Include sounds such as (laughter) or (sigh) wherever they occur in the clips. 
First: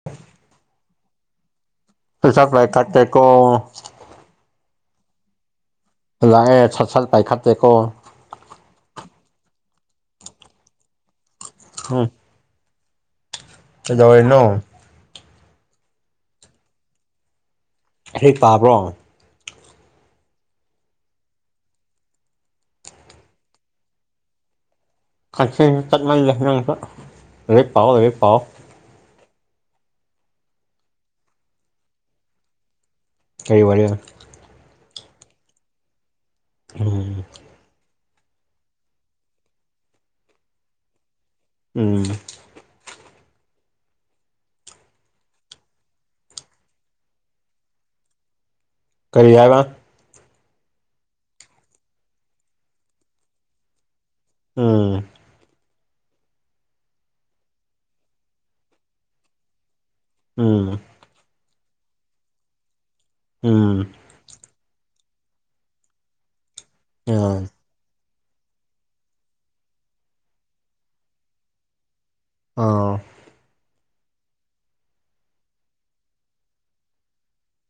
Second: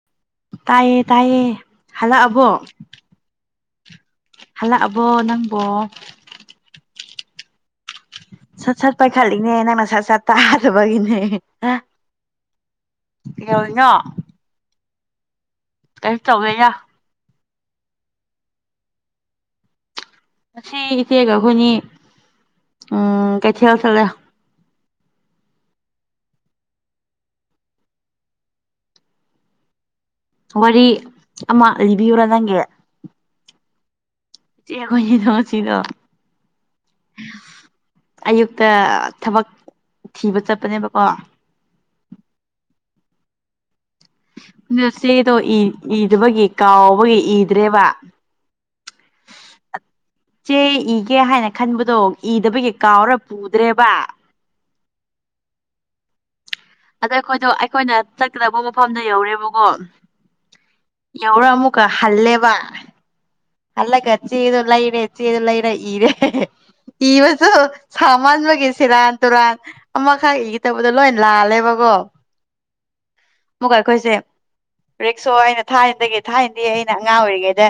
(inaudible) ꯇꯥꯏꯌꯦ ꯇꯥꯏꯌꯦ ꯍꯜꯂꯛꯑꯕꯣ (unintelligible) ꯍꯜꯂꯛꯑꯕꯣ ꯅꯪꯕꯣ ꯂꯥꯛꯑꯦ ꯁꯠ ꯁꯠ ꯄꯥꯏꯈꯠ ꯇꯦꯀꯣ ꯁꯠ ꯁꯠ ꯄꯥꯏꯈꯠꯂꯤꯅꯦ ꯅꯪꯅ ꯁꯠ ꯁꯠ ꯇꯥꯗꯕꯒꯤꯅꯦ ꯍ ꯀꯩꯗꯧꯔꯤꯅꯣ ꯀꯩꯁꯨ ꯇꯧꯗꯦꯗ ꯍꯦꯛ ꯇꯥꯕ꯭ꯔꯣ ꯉꯁꯤ ꯏꯆꯦꯒ ꯑꯩꯈꯣꯏꯅꯤ ꯎꯝ ꯀꯩꯊꯦꯜ ꯁꯠꯂꯦ ꯀꯩꯊꯦꯟꯁꯨ ꯆꯠꯃꯜꯂꯦ ꯅꯪꯁꯨ ꯂꯥꯏꯔꯤꯛꯞ ꯄꯥꯎꯑꯣ ꯂꯥꯏꯔꯤꯛ ꯄꯥꯎꯑꯣ ꯋꯥꯔꯤ ꯑꯃ ꯂꯤꯕꯤꯌꯨꯔ ꯅꯪꯒꯤ ꯀꯩ ꯋꯥꯔꯤꯅꯣ ꯆꯦ ꯑꯩꯈꯣꯏꯅꯤꯅ ꯋꯥꯊꯤ ꯇꯧꯕ ꯎꯝ ꯑꯌꯨꯛꯇ ꯊꯕꯛ ꯊꯤꯕ ꯆꯠꯄꯅꯦꯕꯀꯣ ꯎꯝ ꯅꯆꯦꯗꯣ ꯏ ꯏꯗꯕꯒꯤ ꯀꯥꯎꯕꯒꯤ ꯏꯗ꯭ꯔꯦꯕ ꯀꯔꯤ ꯍꯥꯏꯕ ꯆꯦ ꯏꯒꯦ ꯍꯥꯏꯅ ꯈꯟꯕꯗꯣ ꯏꯗꯕꯒꯤ ꯀꯥꯎꯔ ꯄꯨꯗ꯭ꯔꯦꯕ ꯑꯥ ꯑꯗ ꯑꯩꯈꯣꯏꯗꯣ ꯑꯩꯈꯣꯏꯅ ꯆꯠꯀꯗꯕ ꯃꯐꯝꯗ ꯌꯧꯔꯦꯕꯀꯣ ꯎꯝ ꯌꯧꯔ ꯑꯃꯃꯨꯀ ꯍꯜꯂꯦꯕ ꯎꯝ ꯍꯜꯂꯒ ꯆꯦꯗꯨ ꯂꯩꯔꯦ ꯆꯦꯗꯨ ꯂꯩꯔ ꯏꯔꯦ ꯑꯥ ꯏꯕꯁꯨ ꯁꯥꯃꯟꯕꯒꯤ ꯁꯦꯔꯥꯟ ꯇꯨꯔꯥꯟ ꯑꯃꯈꯛ ꯏꯒꯦ ꯇꯧꯕꯗꯣ ꯂꯣꯏ ꯂꯥꯜꯂꯦꯕꯀꯣ ꯑꯧ ꯑꯃꯨꯛꯀ ꯑꯩꯈꯣꯏꯁꯦ ꯔꯤꯛꯁꯣ ꯑꯩꯅ ꯊꯥꯏꯅꯩꯗꯤ ꯊꯥꯏꯅꯩꯗꯤ ꯑꯩꯅ ꯑꯉꯥꯡ ꯑꯣꯏꯔꯤꯉꯩꯗ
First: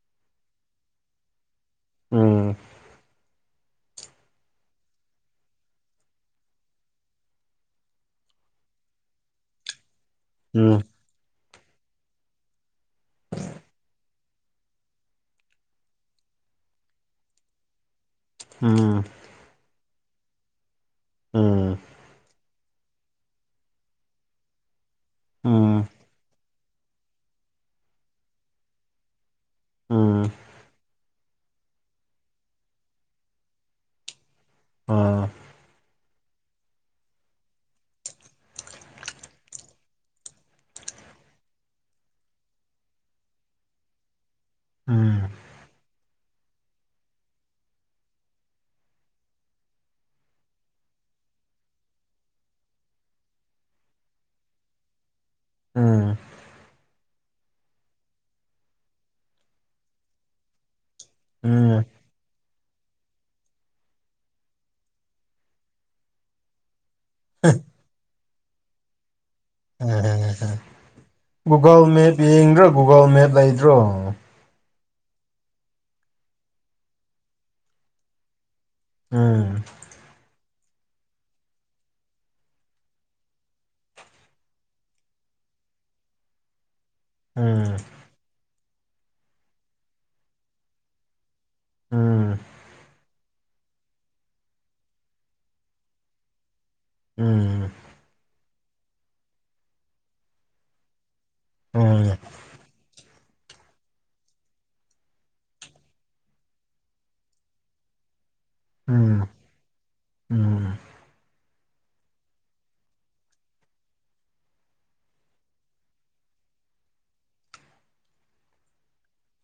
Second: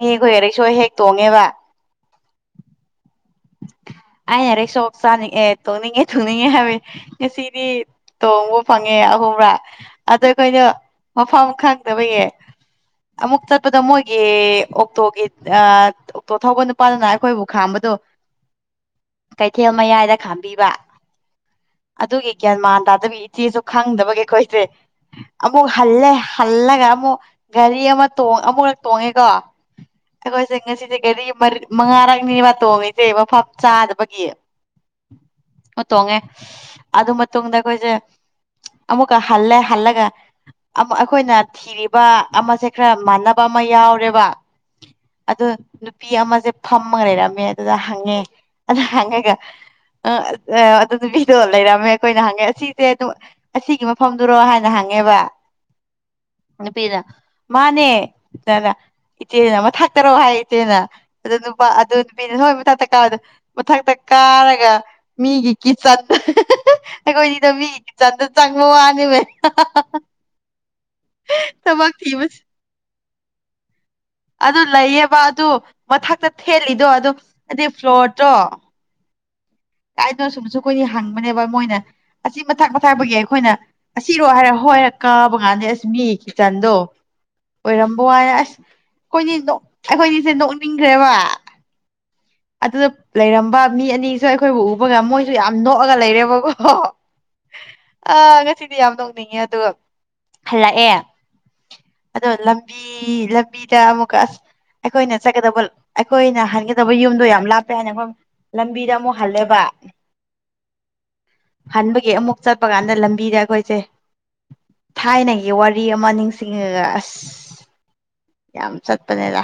ꯏꯅꯦꯈꯣꯏꯒ ꯔꯤꯛꯁꯣ ꯍꯦꯛ ꯇꯣꯡꯉꯦꯕ ꯎꯝ ꯑꯩꯅ ꯔꯤꯛꯁꯣ ꯆꯠꯅꯤꯡꯑꯦ ꯇꯣꯡꯅꯤꯡꯉꯦ ꯇꯨꯅꯤꯡꯉꯦ ꯍꯥꯏꯕꯩ ꯉꯁꯤꯗꯤ ꯇꯣꯡꯕ ꯐꯪꯉꯦ ꯑꯍꯨꯝꯔꯛ ꯑꯗꯨ ꯑꯩꯈꯣꯏꯅ ꯎꯝ ꯃꯐꯝ ꯈꯪꯗꯕꯒꯤ ꯑꯃꯨꯛ ꯆꯠꯄꯗ ꯃꯣꯏꯒꯤ ꯑꯣꯛꯇꯣꯒꯤ ꯑ ꯑꯣꯛꯇꯣ ꯊꯧꯕ ꯅꯨꯄꯥꯗꯨꯅ ꯑꯩꯈꯣꯏꯕꯨ ꯈꯥꯝꯕꯗꯣ ꯎꯝ ꯀꯩꯊꯦꯜ ꯃꯌꯥꯏꯗ ꯈꯥꯝꯕꯤꯕ ꯎꯝ ꯑꯗꯨꯒꯤ ꯒ꯭ꯌꯥꯟ ꯃꯥꯟ ꯇꯥꯗꯕꯤ ꯏꯆꯦꯁꯨ ꯈꯪꯗꯕꯒꯤ ꯑꯩꯈꯣꯏꯁꯦ ꯑꯃꯨꯛ ꯎꯝ ꯍꯜꯂꯦ ꯍꯜꯂꯒ ꯑꯃꯨꯛ ꯒꯥꯔꯤ ꯑꯃ ꯇꯣꯡ ꯑꯃꯨꯛꯔꯛ ꯇꯣꯡꯉꯦꯀꯣ ꯎꯝ ꯑꯩꯈꯣꯏꯁꯦ ꯉꯁꯤꯁꯦ ꯒꯥꯔꯤ ꯃꯔꯤ ꯃꯉꯥꯔꯛ ꯅꯦꯕꯥ ꯇꯣꯡꯉꯤ ꯁꯦ ꯃꯐꯝ ꯆꯥꯗꯕꯒꯤ ꯑꯥ ꯑꯣ ꯇꯣꯡꯉꯦ ꯑꯗꯨ ꯃꯇꯨꯡꯗ ꯑꯩꯈꯣꯏꯁꯦ ꯑꯃꯃꯨꯀ ꯍꯜꯂꯦ ꯍꯜꯂꯒ ꯑꯝ ꯑꯩꯈꯣꯏꯅ ꯊꯤꯔꯤꯕ ꯑꯃꯁꯦ ꯈꯔ ꯃꯥꯟꯅꯕ ꯑꯃ ꯌꯥꯎꯔꯦꯕ ꯎꯝ ꯑꯗꯨ ꯅꯨꯄꯤ ꯑꯃꯁꯦ ꯐꯝꯃꯒ ꯂꯩꯔꯝꯃꯦ ꯑꯗꯨꯗ ꯍꯪꯉꯦ ꯑꯗꯨ ꯍꯪꯉꯒ ꯑ ꯑꯗꯨ ꯅꯨꯄꯤꯗꯣ ꯂꯩꯔꯝꯃꯦ ꯑꯩꯈꯣꯏꯅ ꯍꯪꯉꯦ ꯑꯁꯤꯁꯦ ꯑꯗꯨꯝ ꯑꯁꯤꯒꯤ ꯃꯐꯝꯗꯨꯔꯣ ꯍꯥꯏꯅ ꯍꯪꯉꯦꯕ ꯑꯝ ꯅꯨꯄꯤꯗꯨꯅ ꯃꯥꯅꯦ ꯇ ꯏꯆꯦꯅ ꯃꯊꯛ ꯇꯔꯣ ꯍꯥꯏ ꯏꯆꯦꯅ ꯑꯗꯨ ꯅꯨꯄꯥ ꯎꯝ ꯑꯗꯨ ꯕꯤꯏꯒꯤ ꯃꯊꯛꯇ ꯀꯥꯕꯗ ꯃꯊꯛꯇ ꯀꯥꯔꯒ ꯃꯤꯒꯤ ꯀꯤꯠꯆꯟ ꯑꯩꯈꯣꯏ ꯅꯤꯗꯣ ꯃꯤꯒꯤ ꯀꯤꯠꯆꯟꯗ ꯆꯪꯕ ꯋꯥꯅꯦꯃꯤ ꯎ ꯒꯨꯒꯜ ꯊꯕꯛ ꯃꯦꯞ ꯊꯤꯕꯁꯦ ꯌꯦꯡꯗ꯭ꯔꯣ ꯒꯨꯒꯜ ꯃꯦꯞ ꯂꯩꯇ꯭ꯔꯣ ꯑꯗꯨ ꯂꯩꯌꯦꯕ ꯑꯗꯨ ꯃꯊꯛꯇ ꯊꯦꯠꯂꯤꯗꯣ ꯑꯗꯨ ꯍꯥꯏꯗꯤ ꯐ꯭ꯂꯣꯔꯗꯣ ꯎꯝ ꯀꯥꯏꯅꯣ ꯁꯨꯝꯁꯨ ꯑꯩꯈꯣꯏꯅꯤ ꯍꯪꯕꯅꯦꯕ ꯃꯣꯏꯅ ꯑꯁꯤ ꯃꯊꯥꯛ ꯃꯊꯥꯄꯒꯤ ꯑꯩꯈꯣꯏꯅ ꯑꯁꯤꯔꯣ ꯍꯥꯏꯔ ꯍꯣꯏ ꯀꯥꯕ ꯀꯥꯟꯗ ꯑꯁ ꯃꯤ ꯀꯤꯠꯆꯟꯗꯣ ꯎꯝ ꯋꯥꯏ ꯑꯁ ꯑꯩꯈꯣꯏꯅꯤ ꯑꯩꯈꯣꯏꯅꯤꯁꯦ ꯅꯣꯛꯅꯤꯡꯈ꯭ꯔꯦꯕ ꯎꯝ ꯑꯗꯨꯗ ꯂꯩꯔꯝꯕ ꯃꯤ ꯑꯅꯤꯁꯨ ꯑꯩꯈꯣꯏꯕꯨ ꯎꯕꯒ ꯃꯣꯏꯁꯨ ꯌꯥꯝ ꯅꯣꯛꯑꯒ ꯂꯩꯔꯦꯕꯀꯣ ꯎꯝ ꯑ ꯉꯁꯤꯗꯤ ꯌꯥꯝ ꯅꯣꯛꯅꯤꯡꯉꯦ ꯑꯗꯨꯒ ꯍꯜꯂꯛꯑꯦ ꯎꯝ ꯑꯗꯣ ꯂꯝ ꯂꯝ ꯂꯝꯕꯤꯗ ꯑꯃꯨꯛꯀ ꯑꯁ ꯑꯩꯈꯣꯏꯅ ꯆꯠꯀꯗꯕ ꯑꯩꯈꯣꯏꯅ ꯍꯟꯒꯗꯕ ꯑꯩꯏ ꯌꯨꯝꯗꯣ ꯌꯥꯝ ꯂꯥꯞꯄꯦ ꯍꯥꯏꯅ ꯑꯩꯈꯣꯏ ꯂꯝꯕꯤꯗ ꯑꯃꯨꯛ ꯎꯝ ꯍꯜꯂꯦꯕ ꯎꯝ ꯍꯟꯕꯒꯤ ꯑꯃꯨꯛ ꯆꯠꯄ ꯀꯥꯟꯗ ꯂꯝꯕꯤꯗ ꯑꯩꯈꯣꯏꯁꯦ ꯊꯥꯏꯅꯒꯤ ꯋꯥꯔꯤ ꯑꯃ ꯅꯤꯡꯁꯤꯡꯉꯒ ꯑꯁ ꯌꯥꯝ ꯆꯠꯄꯅꯦꯗ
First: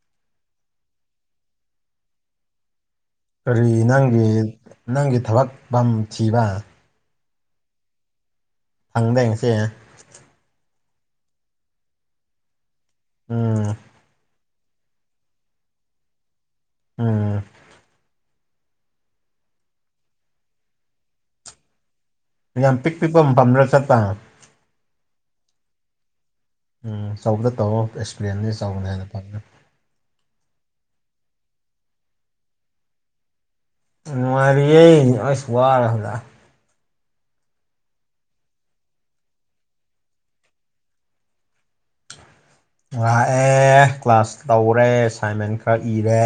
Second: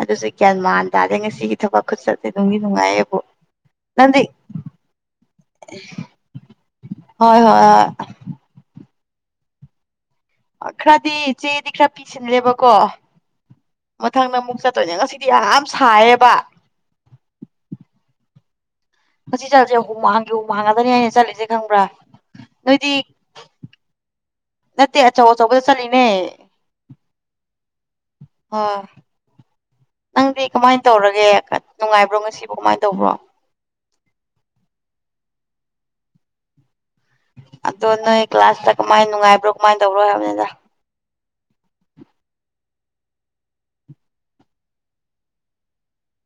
ꯑꯗꯨꯁꯨ ꯒ꯭ꯌꯥꯟ ꯃꯥꯟ ꯉꯁꯤꯒꯤ ꯊꯕꯛ ꯈꯨꯠꯆꯠꯁꯦ ꯑꯗꯨꯝꯗꯤ ꯅꯨꯡꯉꯥꯏꯌꯦꯕꯨ ꯀꯔꯤ ꯅꯪꯗꯤ ꯅꯪꯒꯤ ꯅꯪꯒꯤ ꯊꯕꯛ ꯐꯝꯊꯤꯕ ꯍꯣꯏ ꯍꯣꯏ ꯍꯣꯏ ꯍꯪꯗꯦ ꯉꯁꯤ ꯑ ꯈꯔꯗꯤ ꯆꯦꯗꯤ ꯈꯔ ꯄꯤꯁꯤꯜꯂꯦꯕꯀꯣ ꯎꯝ ꯃꯊꯪꯗ ꯑꯃꯨꯛ ꯆꯠ ꯇꯣꯏꯅꯦ ꯉꯁꯤꯗꯤ ꯌꯥꯝ ꯁꯥꯏꯌꯦꯕ ꯎꯝ ꯉꯁꯤ ꯆꯠꯂꯤꯖꯦ ꯍꯨꯨꯃꯥꯡꯒꯤ ꯍꯨꯃꯥꯡ ꯉꯥꯛꯇꯅꯤ ꯑꯩꯅ ꯆꯠꯂꯤꯖꯦ ꯈꯪꯕ꯭ꯔꯥ ꯌꯥꯝ ꯅꯣꯏꯗꯤ ꯄꯤꯛ ꯄꯤꯛꯄ ꯃꯇꯝꯔ ꯆꯠꯄ ꯅꯠꯇꯦ ꯑꯆꯧ ꯑꯆꯧꯕꯗ ꯆꯠꯂꯤꯅꯦ ꯎꯝ ꯑꯆꯧꯕꯗ ꯇꯧꯔꯣ ꯑꯦꯛꯁꯄꯤꯔꯦꯟꯗꯤ ꯍꯣꯏ ꯑꯆꯧꯕꯅ ꯍꯦꯟꯅ ꯐꯝ ꯅꯪꯗꯤ ꯀꯃꯥꯏꯟ ꯇꯧꯔꯒꯦ ꯅꯨꯡꯉꯥꯏꯕ꯭ꯔꯣ ꯉꯁꯤꯕꯣ ꯀꯃꯥꯏꯟ ꯇꯧꯕ꯭ꯔꯣ ꯅꯨꯡꯉꯥꯏꯔꯤꯌꯦ ꯑꯁ ꯋꯥꯔ ꯍꯜꯂꯛꯑꯦ ꯑꯗꯣ ꯅꯣꯏ ꯀ꯭ꯂꯥꯁꯇ ꯀꯃꯥꯏꯟ ꯅꯨꯡꯉꯥꯏꯕ꯭ꯔꯣ ꯀꯃꯥꯏꯟ ꯇꯧꯕ꯭ꯔꯣ ꯍꯥꯏꯕꯅꯤꯗ ꯂꯥꯛꯑꯦ ꯀ꯭ꯂꯥꯁ ꯇꯧꯔꯦ ꯑꯦꯁꯥꯏꯟꯃꯦꯟ ꯈꯔ ꯏꯔꯦ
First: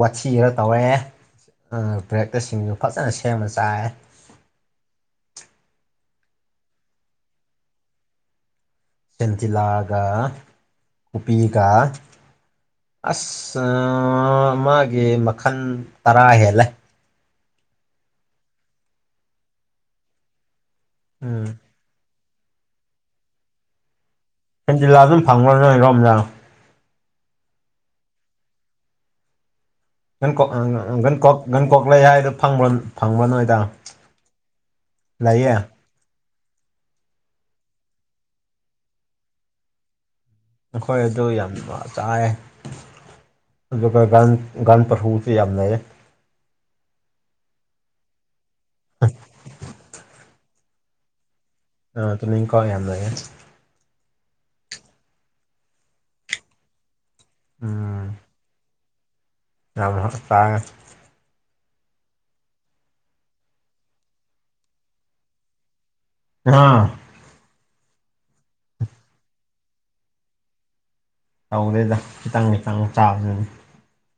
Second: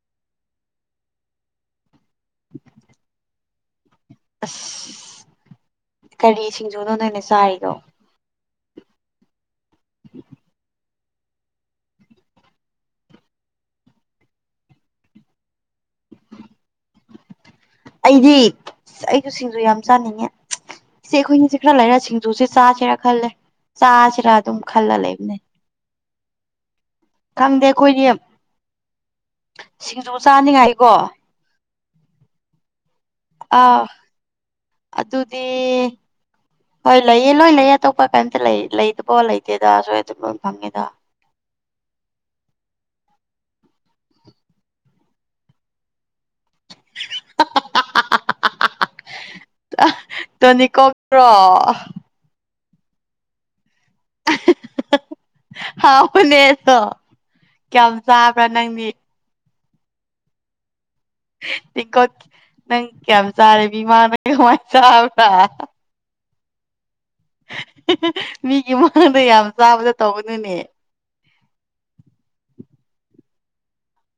ꯋꯥꯊꯤ ꯈꯔ ꯇꯧꯔꯦ ꯑ ꯕ꯭ꯔꯦꯛꯇ ꯁꯤꯡꯖꯨ ꯐꯖꯅ ꯁꯦꯝꯃ ꯆꯥꯔꯦ ꯑꯁ ꯀꯔꯤ ꯁꯤꯡꯖꯨꯅꯣ ꯅꯣꯏꯅ ꯆꯥꯔꯤꯗꯣ ꯁꯦꯟꯇꯤꯂꯥꯒ ꯀꯣꯄꯤꯒ ꯑꯁ ꯑꯥ ꯃꯥꯒꯤ ꯃꯈꯟ ꯇꯔꯥ ꯍꯦꯜꯂꯦ ꯑꯩꯗꯤ ꯑꯩꯖꯨ ꯁꯤꯡꯖꯨ ꯌꯥꯝ ꯆꯥꯅꯤꯡꯉꯦ ꯏꯆꯦ ꯎꯝ ꯑꯩꯈꯣꯏꯅꯤꯁꯦ ꯈꯔ ꯂꯩꯔ ꯁꯤꯡ ꯖꯨꯁꯦ ꯆꯥꯁꯤꯔ ꯈꯜꯂꯦ ꯆꯥꯁꯤꯔ ꯁꯦꯟꯇꯤꯂꯥ ꯑꯗꯨꯝ ꯐꯪꯕ꯭ꯔ ꯅꯣꯏꯔꯣꯝꯗ ꯈꯪꯗꯦ ꯑꯩꯈꯣꯏꯗꯤꯌꯝ (inaudible) ꯒꯟꯀꯣꯛ ꯑ ꯆꯥꯅꯤꯡꯉꯥꯏꯀꯣ ꯒꯟꯀꯣꯛ ꯒꯟꯀꯣꯛ ꯂꯩ ꯍꯥꯏꯗꯣ ꯐꯪꯕ꯭ꯔ ꯐꯪꯕ꯭ꯔ ꯅꯣꯏꯗ ꯑꯥ ꯑꯗꯨꯗꯤ ꯂꯩꯌꯦ ꯍꯣꯏ ꯂꯩꯌꯦ ꯂꯣꯏ ꯂꯩꯌꯦ ꯑꯇꯣꯞꯄ ꯀꯩꯝꯇ ꯂꯩ ꯂꯩꯇꯕꯣ ꯂꯩꯇꯦꯗ ꯑꯁ꯭ꯋꯥꯏꯗ ꯕꯝ ꯑꯩꯈꯣꯏꯠ ꯑꯗꯨ ꯌꯥꯝꯅ ꯆꯥꯏꯌꯦ ꯑꯗꯨꯒ ꯒꯟ ꯒꯟꯁ ꯄꯥꯁꯨꯁꯨ ꯌꯥꯝ ꯂꯩꯌꯦ ꯇꯣꯅꯤꯀꯣꯛꯔꯣ ꯑ ꯇꯨꯝꯅꯤꯡꯈꯣꯛ ꯌꯥꯝ ꯂꯩꯌꯦ ꯍꯥꯎꯕꯅꯦ ꯑꯗꯣ ꯀꯌꯥꯝ ꯆꯥꯕ꯭ꯔꯥ ꯅꯪꯗꯤ ꯌꯥꯝꯅ ꯇꯥꯡꯉꯦ ꯇꯦꯡꯀꯣꯠ ꯅꯪ ꯀꯌꯥꯝ ꯆꯥꯔꯦ ꯃꯤꯃꯥꯅ ꯀꯃꯥꯏꯟ ꯆꯥꯕ꯭ꯔꯥ ꯉꯥ ꯃꯤꯒꯤ ꯃꯃꯥꯡꯗ ꯌꯥꯝ ꯆꯥꯕꯗꯣ ꯇꯧꯒꯅꯨꯅꯦ ꯇꯧꯗꯦꯗ ꯈꯤꯇꯪ ꯈꯤꯇꯪ ꯆꯥꯕꯗꯨꯅꯤ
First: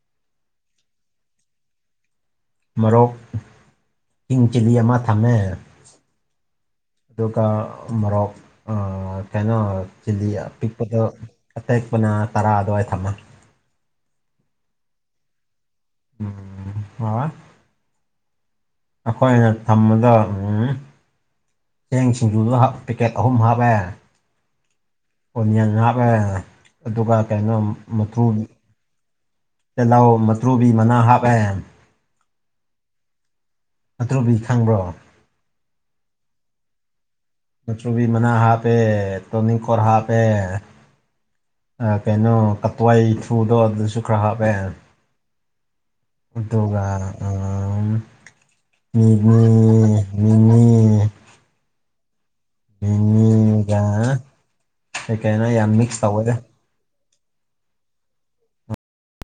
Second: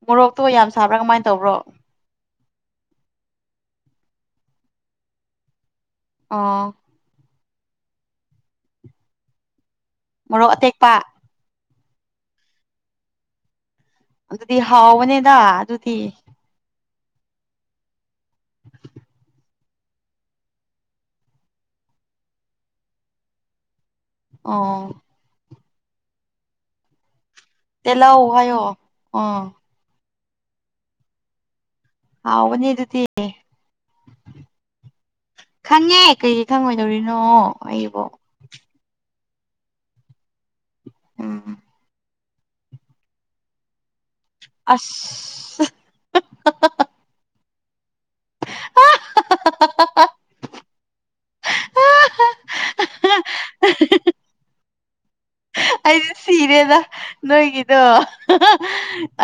ꯃꯣꯔꯣꯛꯇꯣ ꯌꯥꯝ ꯁꯥꯕ꯭ꯔꯥ ꯀꯃꯥꯏꯟ ꯇꯧꯕ꯭ꯔꯣ ꯃꯔꯣꯛ ꯀꯤꯡ ꯆꯤꯜꯂꯤ ꯑꯃ ꯊꯝꯃꯦ ꯑꯣ ꯑꯗꯨꯒ ꯃꯔꯣꯛ ꯑ ꯀꯩꯅꯣ ꯆꯤꯜꯂꯤ ꯃꯣꯔꯣꯛ ꯑꯇꯦꯛꯄ ꯑꯄꯤꯛꯄꯗꯣ ꯑꯇꯦꯛꯄꯅ ꯇꯔꯥ ꯑꯗꯨꯋꯥꯏ ꯊꯝꯃꯒꯦ ꯑꯗꯨꯗꯤ ꯍꯥꯎꯕꯅꯦꯗ ꯑꯗꯨꯗꯤ ꯎꯝ ꯋꯥ ꯋꯥ ꯑꯩꯈꯣꯏꯅ ꯊꯝꯕꯗ ꯎꯜ ꯆꯦꯡ ꯁꯤꯡꯖꯨꯗꯣ ꯍꯥꯞ ꯄꯦꯀꯦꯠ ꯑꯍꯨꯝ ꯍꯥꯞꯄꯦ ꯑꯣ ꯑꯣꯅꯤꯌꯟ ꯍꯥꯞꯂꯒꯅꯅꯦ ꯑꯗꯨꯒ ꯀꯩꯅꯣꯝ ꯇꯤꯜꯂꯧ ꯍꯥꯏꯌꯣ ꯑꯣ ꯇꯤꯜꯂꯧ ꯃꯇ꯭ꯔꯨꯕꯤ ꯃꯅꯥ ꯍꯥꯞꯄꯦ ꯍꯥꯎꯕꯅꯦ ꯑꯗꯨꯗꯤ ꯃꯇ꯭ꯔꯨꯕꯤ ꯈꯪꯕ꯭ꯔꯣ ꯈꯪꯉꯦ ꯀꯩꯒꯤ ꯈꯪꯉꯣꯏꯗꯧꯔꯤꯅꯣ ꯑꯩꯕꯣ ꯃꯨꯇ꯭ꯔꯨꯕꯤ ꯃꯅꯥ ꯍꯥꯞꯄꯦ ꯇꯣꯅꯤꯡꯈꯣꯛ ꯍꯥꯞꯄꯦ ꯎꯝ ꯑ ꯀꯩꯅꯣ ꯀꯇ꯭ꯋꯥꯏ ꯊ꯭ꯔꯨꯗꯣ ꯑꯗꯨꯁꯨ ꯈꯔ ꯍꯥꯞꯄꯦ ꯑꯁ ꯑꯗꯨꯒ ꯑꯥ ꯃꯤꯃꯤ ꯃꯤꯃꯤ ꯃꯤꯃꯤꯒ ꯀꯩ ꯀꯩꯅꯣ ꯌꯥꯝ ꯃꯤꯛꯁ ꯑꯩꯩꯗꯤ ꯇꯧꯋꯦꯗ ꯁꯤꯔꯦꯗ ꯅꯣꯏꯒꯤꯗꯣ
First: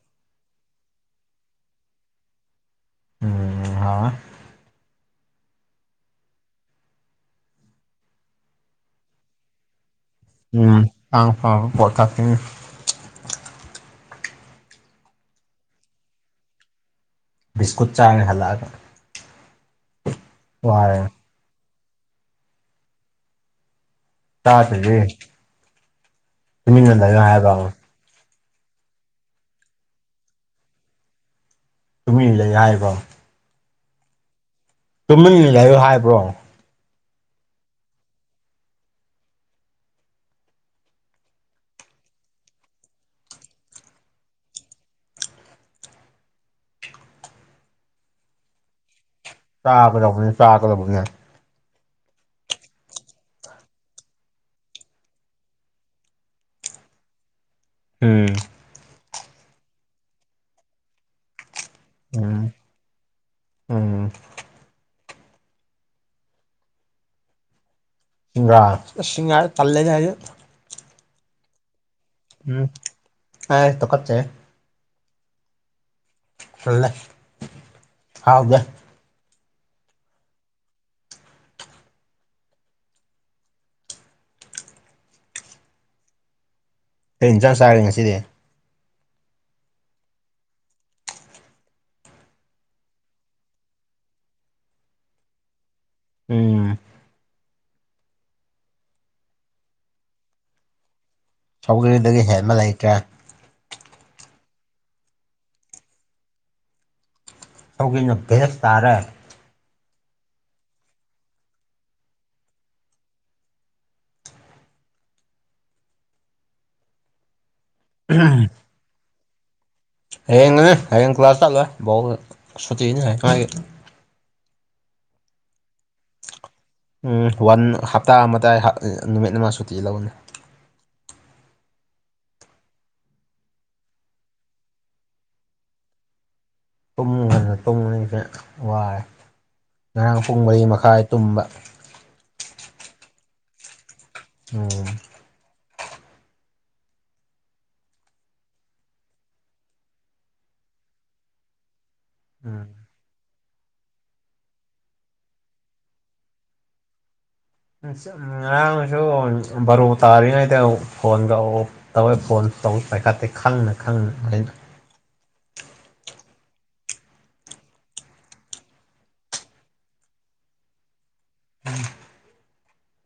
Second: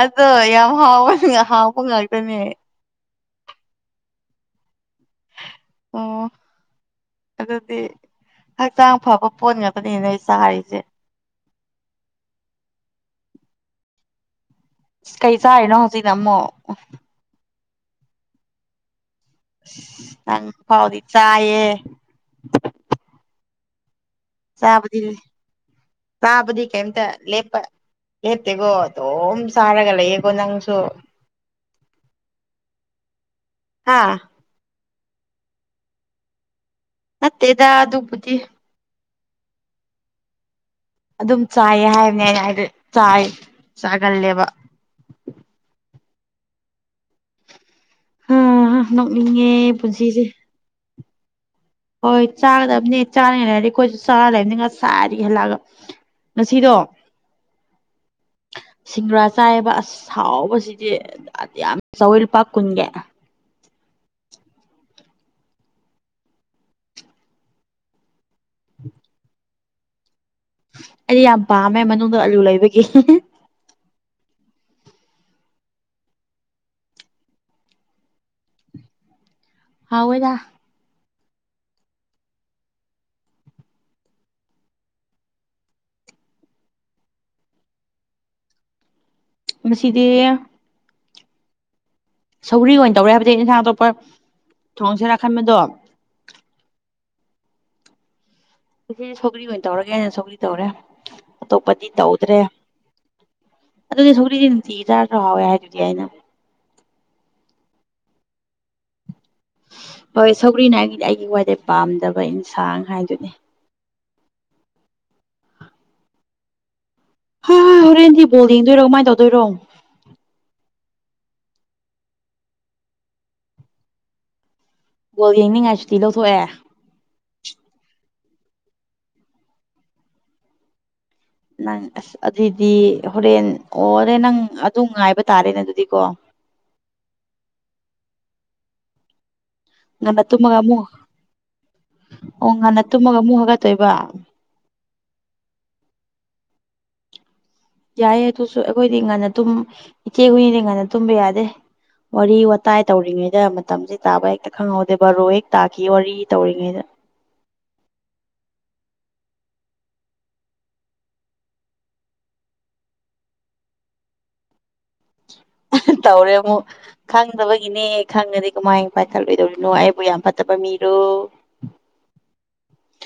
ꯑꯗꯣ ꯌꯥꯝ ꯍꯥꯎꯕ ꯉꯥ ꯍꯥꯎꯕ ꯉꯥꯛꯇꯅꯦ ꯎꯝ ꯍꯥꯎꯑꯦ ꯑꯣ ꯑꯗꯨꯗꯤ ꯍꯛꯆꯥꯡ ꯐꯕ ꯄꯣꯠ ꯉꯥꯛꯇꯅꯤꯅꯦ ꯎꯝ ꯍꯥꯎ ꯍꯥꯎꯔ ꯄꯣꯠ ꯀꯥꯛꯇꯅꯤ ꯀꯩ ꯆꯥꯔꯤꯅꯣ ꯍꯧꯖꯤꯛꯅ ꯑꯃꯨꯛ ꯕꯤꯁꯀꯨꯠ ꯆꯥꯡꯔꯦ ꯍꯜꯂꯛꯑꯒ ꯅꯪ ꯐꯥꯎꯗꯤ ꯋꯥꯔꯦ ꯆꯥꯏꯌꯦ ꯇꯥꯗ꯭ꯔꯤꯌꯦ ꯇꯥꯕꯗꯤ ꯀꯦꯝꯇ ꯍꯥꯏꯕ꯭ꯔꯣ ꯂꯦꯞꯄ ꯂꯦꯞꯇꯦꯀꯣ ꯑꯗꯨꯝ ꯆꯥꯔꯒ ꯂꯩꯌꯦꯀꯣ ꯅꯪꯁꯨ ꯇꯨꯃꯤꯟ ꯂ ꯂꯥꯏꯕ꯭ꯔꯣ ꯍꯥꯥ ꯇꯨꯝꯃꯤꯟꯅ ꯂꯩꯌꯨ ꯍꯥꯏꯕ꯭ꯔꯣ ꯅꯠꯇꯦꯗ ꯑꯗꯨꯕꯨꯗꯤ ꯑꯗꯨꯝ ꯆꯥꯏꯌꯦ ꯍꯥꯏꯕꯅꯦ ꯑꯩꯅ ꯍꯥꯏꯗꯤ ꯆꯥꯏ ꯆꯥꯒꯜꯂꯦꯕ ꯍꯍ ꯅꯣꯛꯅꯤꯡꯉꯦ ꯄꯨꯟꯁꯤꯁꯦ ꯆꯥꯒꯗꯧꯅꯦ ꯆꯥꯒꯗꯧꯅꯦ ꯍꯣꯏ ꯆꯥꯒꯗꯕꯅꯤ ꯆꯥꯅꯤꯡꯉꯥꯏ ꯂꯩꯔꯗꯤ ꯑꯩꯈꯣꯏꯖꯨ ꯆꯥꯔ ꯂꯩꯕꯅꯤ ꯉꯁꯥꯏꯗꯒꯤ ꯍꯜꯂꯛꯑꯒ ꯉꯁꯤꯗꯣ ꯎꯝ ꯁꯤꯡꯒ꯭ꯔꯥ ꯆꯥꯏꯌꯦꯕ ꯑꯁ ꯍꯥꯎꯕꯁꯤꯗꯤ ꯌꯥꯝ ꯆꯥꯎꯑꯦ ꯂꯨꯄꯥ ꯎꯝ ꯀꯨꯟꯒꯤ ꯎꯝ ꯁꯤꯡꯒꯥ ꯑꯁ ꯁꯤꯡꯒꯥ ꯇꯜꯂꯦꯗ ꯑꯩꯗꯤ ꯑꯩ ꯌꯥꯝ ꯄꯥꯝꯃꯦ ꯃꯅꯨꯡꯗ ꯑꯂꯨ ꯂꯩꯕꯒꯤ ꯑꯥꯏ ꯇꯨꯀꯠꯆꯩ ꯐꯨꯜꯂꯦ ꯍꯥꯎꯗꯦ ꯍꯥꯎꯏꯗ ꯀꯩ ꯏꯟꯖꯥꯡ ꯆꯥꯔꯦ ꯉꯁꯤꯗꯤ ꯃꯁꯤꯗꯤ ꯁꯧꯒ꯭ꯔꯤ ꯑꯣꯏꯟ ꯇꯧꯔꯦ ꯍꯥꯏꯕꯗꯤ ꯏꯟꯁꯥꯡ ꯑꯇꯣꯞꯄ ꯊꯣꯡꯁꯤꯔꯥ ꯈꯟꯕꯗꯣ ꯎꯝ ꯉꯁꯤ ꯁꯧꯒ꯭ꯔꯤ ꯑꯣꯏꯟ ꯇꯧꯔꯒꯦꯅ ꯁꯧꯒ꯭ꯔꯤ ꯇꯧꯔꯦ ꯑꯇꯣꯞꯄꯗꯤ ꯁꯧꯒ꯭ꯔꯤꯗꯒꯤ ꯇꯧꯗ꯭ꯔꯦ ꯍꯦꯟꯕ ꯂꯩꯇ꯭ꯔꯦ ꯑꯗꯨꯗꯤ ꯁꯧꯒ꯭ꯔꯤꯖꯦ ꯅꯨꯡꯇꯤꯒꯤ ꯆꯥꯔꯁꯨ ꯍꯥꯎꯑꯦ ꯍꯥꯏꯗꯨꯗꯤ ꯑꯩꯅ ꯁꯧꯒ꯭ꯔꯤ ꯅꯨꯡꯇꯤꯌꯥꯏ ꯇꯥꯔꯦ ꯍꯣꯏ ꯁꯧꯒ꯭ꯔꯤꯅ ꯑꯩꯒꯤꯗꯤ ꯑꯩꯒꯤ ꯋꯥꯏꯗꯩ ꯄꯥꯝꯖꯕ ꯏꯟꯁꯥꯡ ꯍꯥꯏꯗꯨꯅꯤ ꯍ ꯍꯣꯔꯦꯟꯗꯤ ꯕꯣꯜ ꯌꯦꯡꯗꯣꯏꯔꯣ ꯀꯃꯥꯏꯟ ꯇꯧꯗꯣꯏꯔꯣ ꯍꯌꯦꯡꯅꯤ ꯍꯌꯦꯡ ꯀ꯭ꯂꯥꯁ ꯆꯠꯂꯣꯏ ꯕꯣꯜ ꯁꯨꯇꯤꯅꯤ ꯍꯋꯦꯛꯥꯏꯒꯤ ꯒꯣꯜ ꯌꯦꯡꯅꯤꯡꯉꯥꯏ ꯁꯨꯇꯤ ꯂꯧꯊꯣꯛꯑꯦ ꯎꯝ ꯋꯥꯟ ꯍꯞꯇꯥ ꯑꯃꯗ ꯑꯩꯍꯥꯛꯗꯤ ꯅꯨꯃꯤꯠ ꯑꯃ ꯁꯨꯇꯤ ꯂꯧꯔꯦ ꯅꯪ ꯑꯁ ꯑꯗꯨꯏꯗꯤ ꯍꯣꯔꯦꯟ ꯑꯣꯔꯦ ꯅꯪ ꯑꯗꯨ ꯉꯥꯏꯕ ꯇꯥꯔꯦꯅꯦ ꯑꯗꯨꯗꯤꯀꯣ ꯇꯨꯝꯔꯒꯅ ꯇꯨꯝꯃꯅꯤꯁꯦ ꯋꯥꯏ ꯉꯟꯅ ꯇꯨꯝꯃꯒ ꯑꯃꯨꯛ ꯇꯨꯝꯕ ꯑꯣ ꯉꯟꯅ ꯇꯨꯝꯃꯒ ꯑꯃꯨꯛ ꯍꯥꯒꯠꯇꯣꯏꯕ ꯑꯣ ꯌꯥꯏꯌꯦ ꯑꯗꯨꯁꯨ ꯑꯩꯈꯣꯏꯗꯤ ꯉꯟꯅꯨꯝ ꯏꯆꯦ ꯍꯨꯏꯅꯤꯗꯤ ꯉꯟꯅ ꯇꯨꯝꯕ ꯌꯥꯗꯦ ꯋꯥꯔꯤ ꯎꯝ ꯋꯥꯇꯥꯏ ꯇꯧꯔꯤꯉꯩꯗ ꯃꯇꯝꯁꯦ ꯇꯥꯕ ꯍꯦꯛꯇ ꯈꯪꯍꯧꯗꯦ ꯕꯥꯔꯣ ꯍꯦꯛ ꯇꯥꯈꯤ ꯋꯥꯔꯤ ꯇꯧꯔꯤꯉꯩꯗ (unintelligible) ꯉꯔꯥꯡꯁꯨ ꯕꯥꯔꯣ ꯇꯥꯔꯤꯉꯩꯗ ꯐꯣꯟꯗꯧ ꯇꯧꯋꯦ ꯐꯣꯟ ꯇꯧ ꯄꯥꯏꯈꯥꯠꯇꯦ ꯈꯪꯅ ꯈꯪꯅ (unintelligible) ꯇꯧꯔꯦ ꯑꯃꯨꯛ ꯈꯪꯗꯕꯒꯤꯅꯦ ꯈꯪꯉꯗꯤ ꯀꯃꯥꯏꯟ ꯄꯥꯏꯈꯠꯂꯣꯏꯗꯧꯔꯤꯅꯣ ꯑꯩꯕꯨ ꯌꯥꯝ ꯐꯠꯇꯕ ꯃꯤꯔꯣ (unintelligible)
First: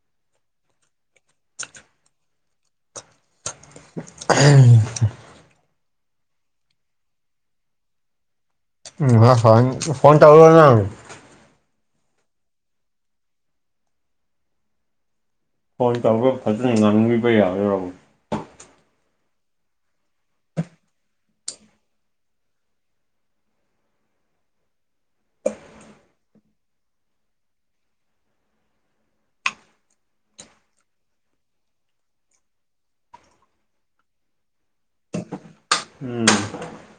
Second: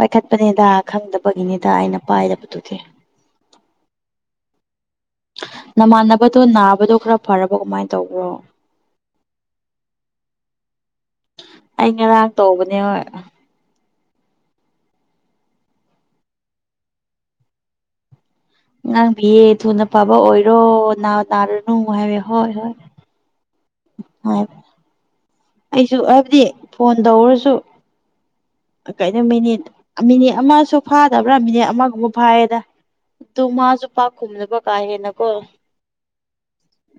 ꯄꯥꯏꯈꯠꯄꯅꯦꯗ ꯈꯪꯗꯕꯒꯤꯅꯤꯗ ꯑꯩꯅ ꯄꯥꯏꯗꯕꯗꯨꯗꯤ ꯍꯩ ꯅꯃꯥꯟꯅꯕꯗꯣ ꯅꯥꯕꯗꯣ ꯈꯔ ꯐꯔꯕꯣ ꯀꯃꯥꯏꯟ ꯇꯧꯕ꯭ꯔꯣ ꯎꯝ (unintelligible) ꯐꯣꯟ ꯇꯧꯔꯣꯅꯡ ꯑꯩ ꯉꯔꯥꯡ ꯇꯧꯕꯅꯦꯕꯥ ꯐꯣꯟ ꯇꯧꯔꯒ ꯐꯖꯅ ꯉꯥꯡꯕꯤꯕ ꯌꯥꯗꯔꯣ ꯑꯉꯥꯡꯕꯤꯌꯦ ꯊꯨꯅ ꯄꯥꯕ ꯑꯣꯏꯔꯣ ꯅꯥ ꯇꯥꯔꯅꯨ ꯍꯥꯏꯔ ꯍꯣꯏ ꯍꯣꯏ (unintelligible) ꯑꯩꯁꯨ ꯍꯥꯏꯕꯗꯤ ꯐꯣꯟ ꯇꯧꯔꯁꯨ ꯀꯩꯩꯅꯣ ꯃꯤꯅꯤꯠ ꯃꯤꯅꯤꯠ ꯑꯃꯁꯨ ꯐꯥꯗꯕ꯭ꯔꯥ ꯃꯤꯅꯤꯠ ꯑꯃꯒꯨꯝꯕ ꯐꯥꯏꯌꯦꯗ ꯇꯨ ꯃꯥꯁꯨ ꯄꯥꯛ ꯈꯨꯝꯗꯕ ꯀꯥ ꯍꯦꯟꯅꯀꯣ ꯎꯝ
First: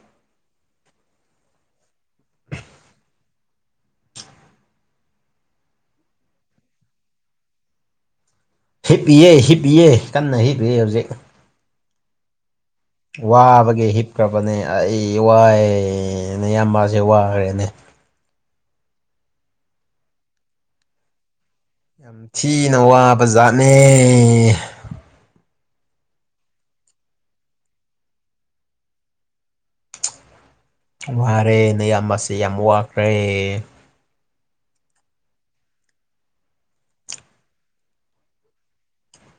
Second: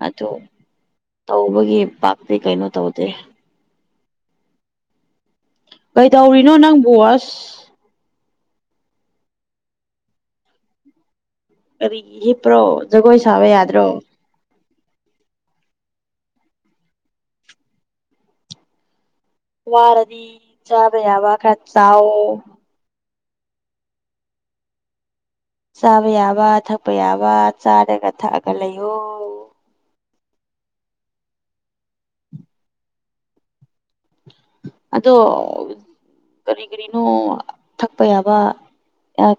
ꯑꯗꯣ ꯇꯧꯕꯒꯤ ꯄꯥꯛꯇꯤ ꯀꯩꯅꯣ ꯇꯧꯗꯦ ꯀꯩꯗꯧꯔꯤꯅꯣ ꯅꯪꯕꯣ ꯑꯁ ꯍꯤꯞꯄꯤꯌꯦ ꯍꯤꯞꯄꯤꯌꯦ ꯀꯟꯅ ꯍꯤꯞꯏꯌꯦ ꯍꯧꯖꯤꯛ ꯀꯔꯤꯒꯤ ꯍꯤꯞꯄ꯭ꯔꯣ ꯖꯒꯣꯏ ꯁꯥꯕ ꯌꯥꯗ꯭ꯔꯣ ꯈ꯭ꯔꯕꯅꯦ ꯑꯩ ꯋꯥꯏꯌꯦ ꯅꯌꯥꯝꯕꯥꯁꯦ ꯋꯥꯔꯦꯅꯦ ꯋꯥꯔꯗꯤ ꯆꯥꯕ ꯌꯥꯕ ꯈ꯭ꯔ ꯌꯥꯝ ꯊꯤꯅ ꯋꯥꯕ ꯖꯥꯠꯅꯦ ꯆꯥꯕ ꯌꯥꯕ ꯊꯛꯄ ꯌꯥꯕ ꯆꯥꯔꯒ ꯊꯛꯑꯒ ꯂꯩꯌꯣ ꯋꯥꯔꯦ ꯅꯌꯥꯝꯕꯁꯦ ꯌꯥꯝ ꯋꯥꯈ꯭ꯔꯦ ꯑꯗꯣ ꯀꯔꯤ ꯀꯔꯤꯅꯣ ꯊꯛꯄ ꯌꯥꯕ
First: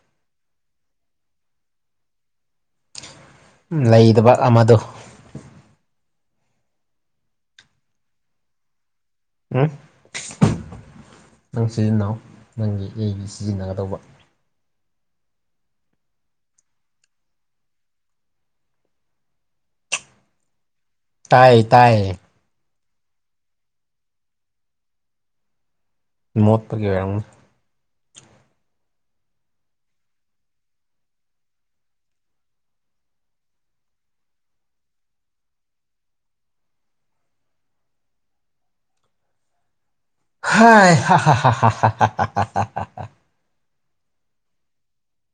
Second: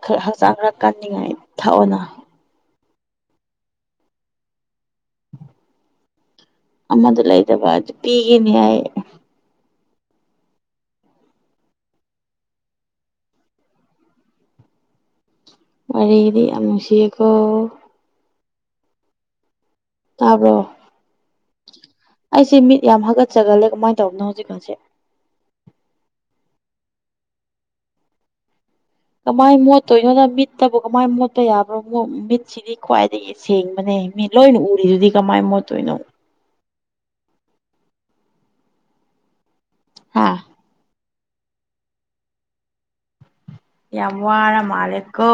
ꯈꯔ ꯍꯛꯆꯥꯡ ꯈꯔ ꯀꯟꯅꯤꯡꯉꯥꯏ ꯊꯛꯑꯣꯅ ꯂꯩꯗꯕ ꯑꯃꯗꯣ ꯑꯃꯗꯣ ꯂꯩꯇꯕ ꯑꯗꯨ ꯄꯤꯒꯦꯅꯦ ꯑꯩ ꯎꯝ ꯅꯪ ꯁꯤꯖꯤꯟꯅꯧ ꯅꯪꯒꯤ ꯑꯩꯒꯤ ꯁꯤꯖꯤꯟꯅꯒꯗꯧꯕ ꯋꯥꯔꯤꯗꯤ ꯌꯥꯝ ꯅꯨꯡꯁꯤꯌꯦꯀꯣ ꯇꯥꯕ꯭ꯔꯣ ꯇꯥꯏ ꯇꯥꯏ ꯑꯩꯁꯦ ꯃꯤꯠ ꯌꯥꯝ ꯍꯥꯒꯠꯆꯒꯜꯂꯦ ꯀꯃꯥꯏ ꯇꯧꯕꯅꯣ ꯍꯧꯖꯤꯛꯀꯥꯟꯁꯦ ꯃꯣꯠꯄꯒꯤ ꯑꯣꯏꯔꯝꯒꯅꯤ ꯀꯃꯥꯏ ꯃꯣꯠꯇꯣꯏꯅꯣꯗ ꯃꯤꯠꯇꯕꯨ ꯀꯃꯥꯏ ꯃꯣꯠꯄ ꯌꯥꯕ꯭ꯔꯣ ꯃ‌ꯣꯏ ꯃꯤꯠ ꯁꯤꯗꯤ ꯈ꯭ꯋꯥꯏꯗꯒꯤ ꯁꯦꯡꯕꯅꯦ ꯃꯤ ꯂꯣꯏꯅ ꯎꯔꯤꯗꯨꯗꯤ ꯀꯃꯥꯏ ꯃꯣꯠꯇꯣꯏꯅꯣ ꯍꯥ ꯍꯥꯏ ꯍꯥ ꯍꯥ ꯍꯥ ꯍꯥ ꯍꯥ ꯍꯥ ꯍꯥ ꯍꯥ ꯍꯥ ꯌꯥꯝ ꯋꯥꯔ ꯃꯥꯜꯂꯦꯀꯣ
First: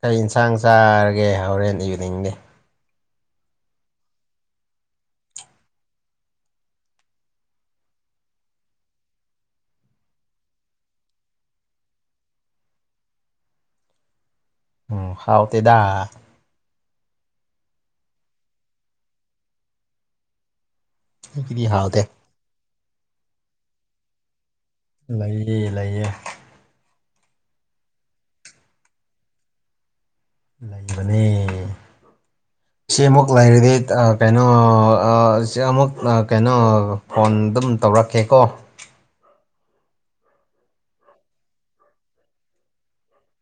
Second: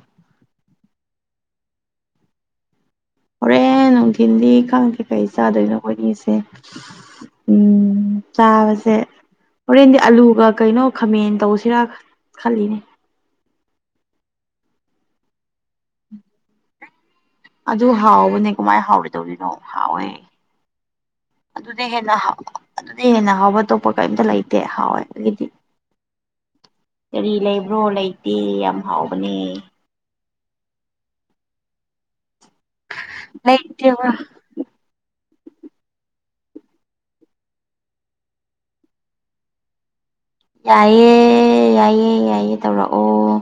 ꯀꯩ ꯏꯟꯁꯥꯡ ꯆꯥꯔꯒꯦ ꯍꯣꯔꯦꯟ ꯏꯚꯤꯅꯤꯡꯗꯤ ꯍꯣꯔꯦꯟ ꯅꯨꯡꯊꯤꯜꯗꯤ ꯈꯪꯗꯦ ꯀꯩ ꯆꯥꯗꯣꯏꯅꯣ ꯑꯩꯈꯣꯏꯅꯤꯁꯦ ꯎꯝ ꯆꯥꯕꯁꯦ ꯍꯣꯔꯦꯟꯗꯤ ꯑꯂꯨꯒ ꯀꯩꯅꯣ ꯈꯥꯃꯦꯟ ꯇꯧꯁꯤꯔꯥ ꯈꯜꯂꯤꯅꯦ ꯑꯣ ꯍꯥꯎꯇꯦꯗꯥ ꯑꯗꯨ ꯍꯥꯎꯕꯅꯦ ꯀꯃꯥꯏ ꯍꯥꯎꯔꯣꯏꯗꯧꯔꯤꯅꯣ ꯍꯥꯎꯋꯦ ꯑꯩꯒꯤꯗꯤ ꯑꯗꯨꯗꯩ ꯍꯥꯎꯇꯦ ꯍꯦꯟꯅ ꯍꯥꯎ ꯑꯗꯨꯗꯩ ꯍꯦꯟꯅ ꯍꯥꯎꯕ ꯑꯇꯣꯞꯄ ꯀꯩꯝꯇ ꯂꯩ ꯂꯩꯌꯦ ꯂꯩꯌꯦ ꯀꯔꯤ ꯂꯩꯕ꯭ꯔꯣ ꯂꯩꯇꯦ ꯌꯥꯝ ꯍꯥꯎꯕꯅꯦ ꯂꯩꯕꯅꯦ ꯁꯤ ꯑꯃꯨꯛ ꯂꯩꯔꯗꯤ ꯑ‌ ꯂꯩꯇꯦꯕ ꯀꯩꯅꯣ ꯑ‌ ꯑ‌ ꯁꯤ ꯑꯃꯨꯛꯅ ꯀꯩꯅꯣ ꯐꯣꯟ ꯑꯗꯨꯝ ꯇꯧꯔꯛꯀꯦꯀꯣ ꯌꯥꯏꯌꯦ ꯌꯥꯏꯌꯦ ꯌꯥꯏꯌꯦ ꯇꯧꯔꯛꯑꯣ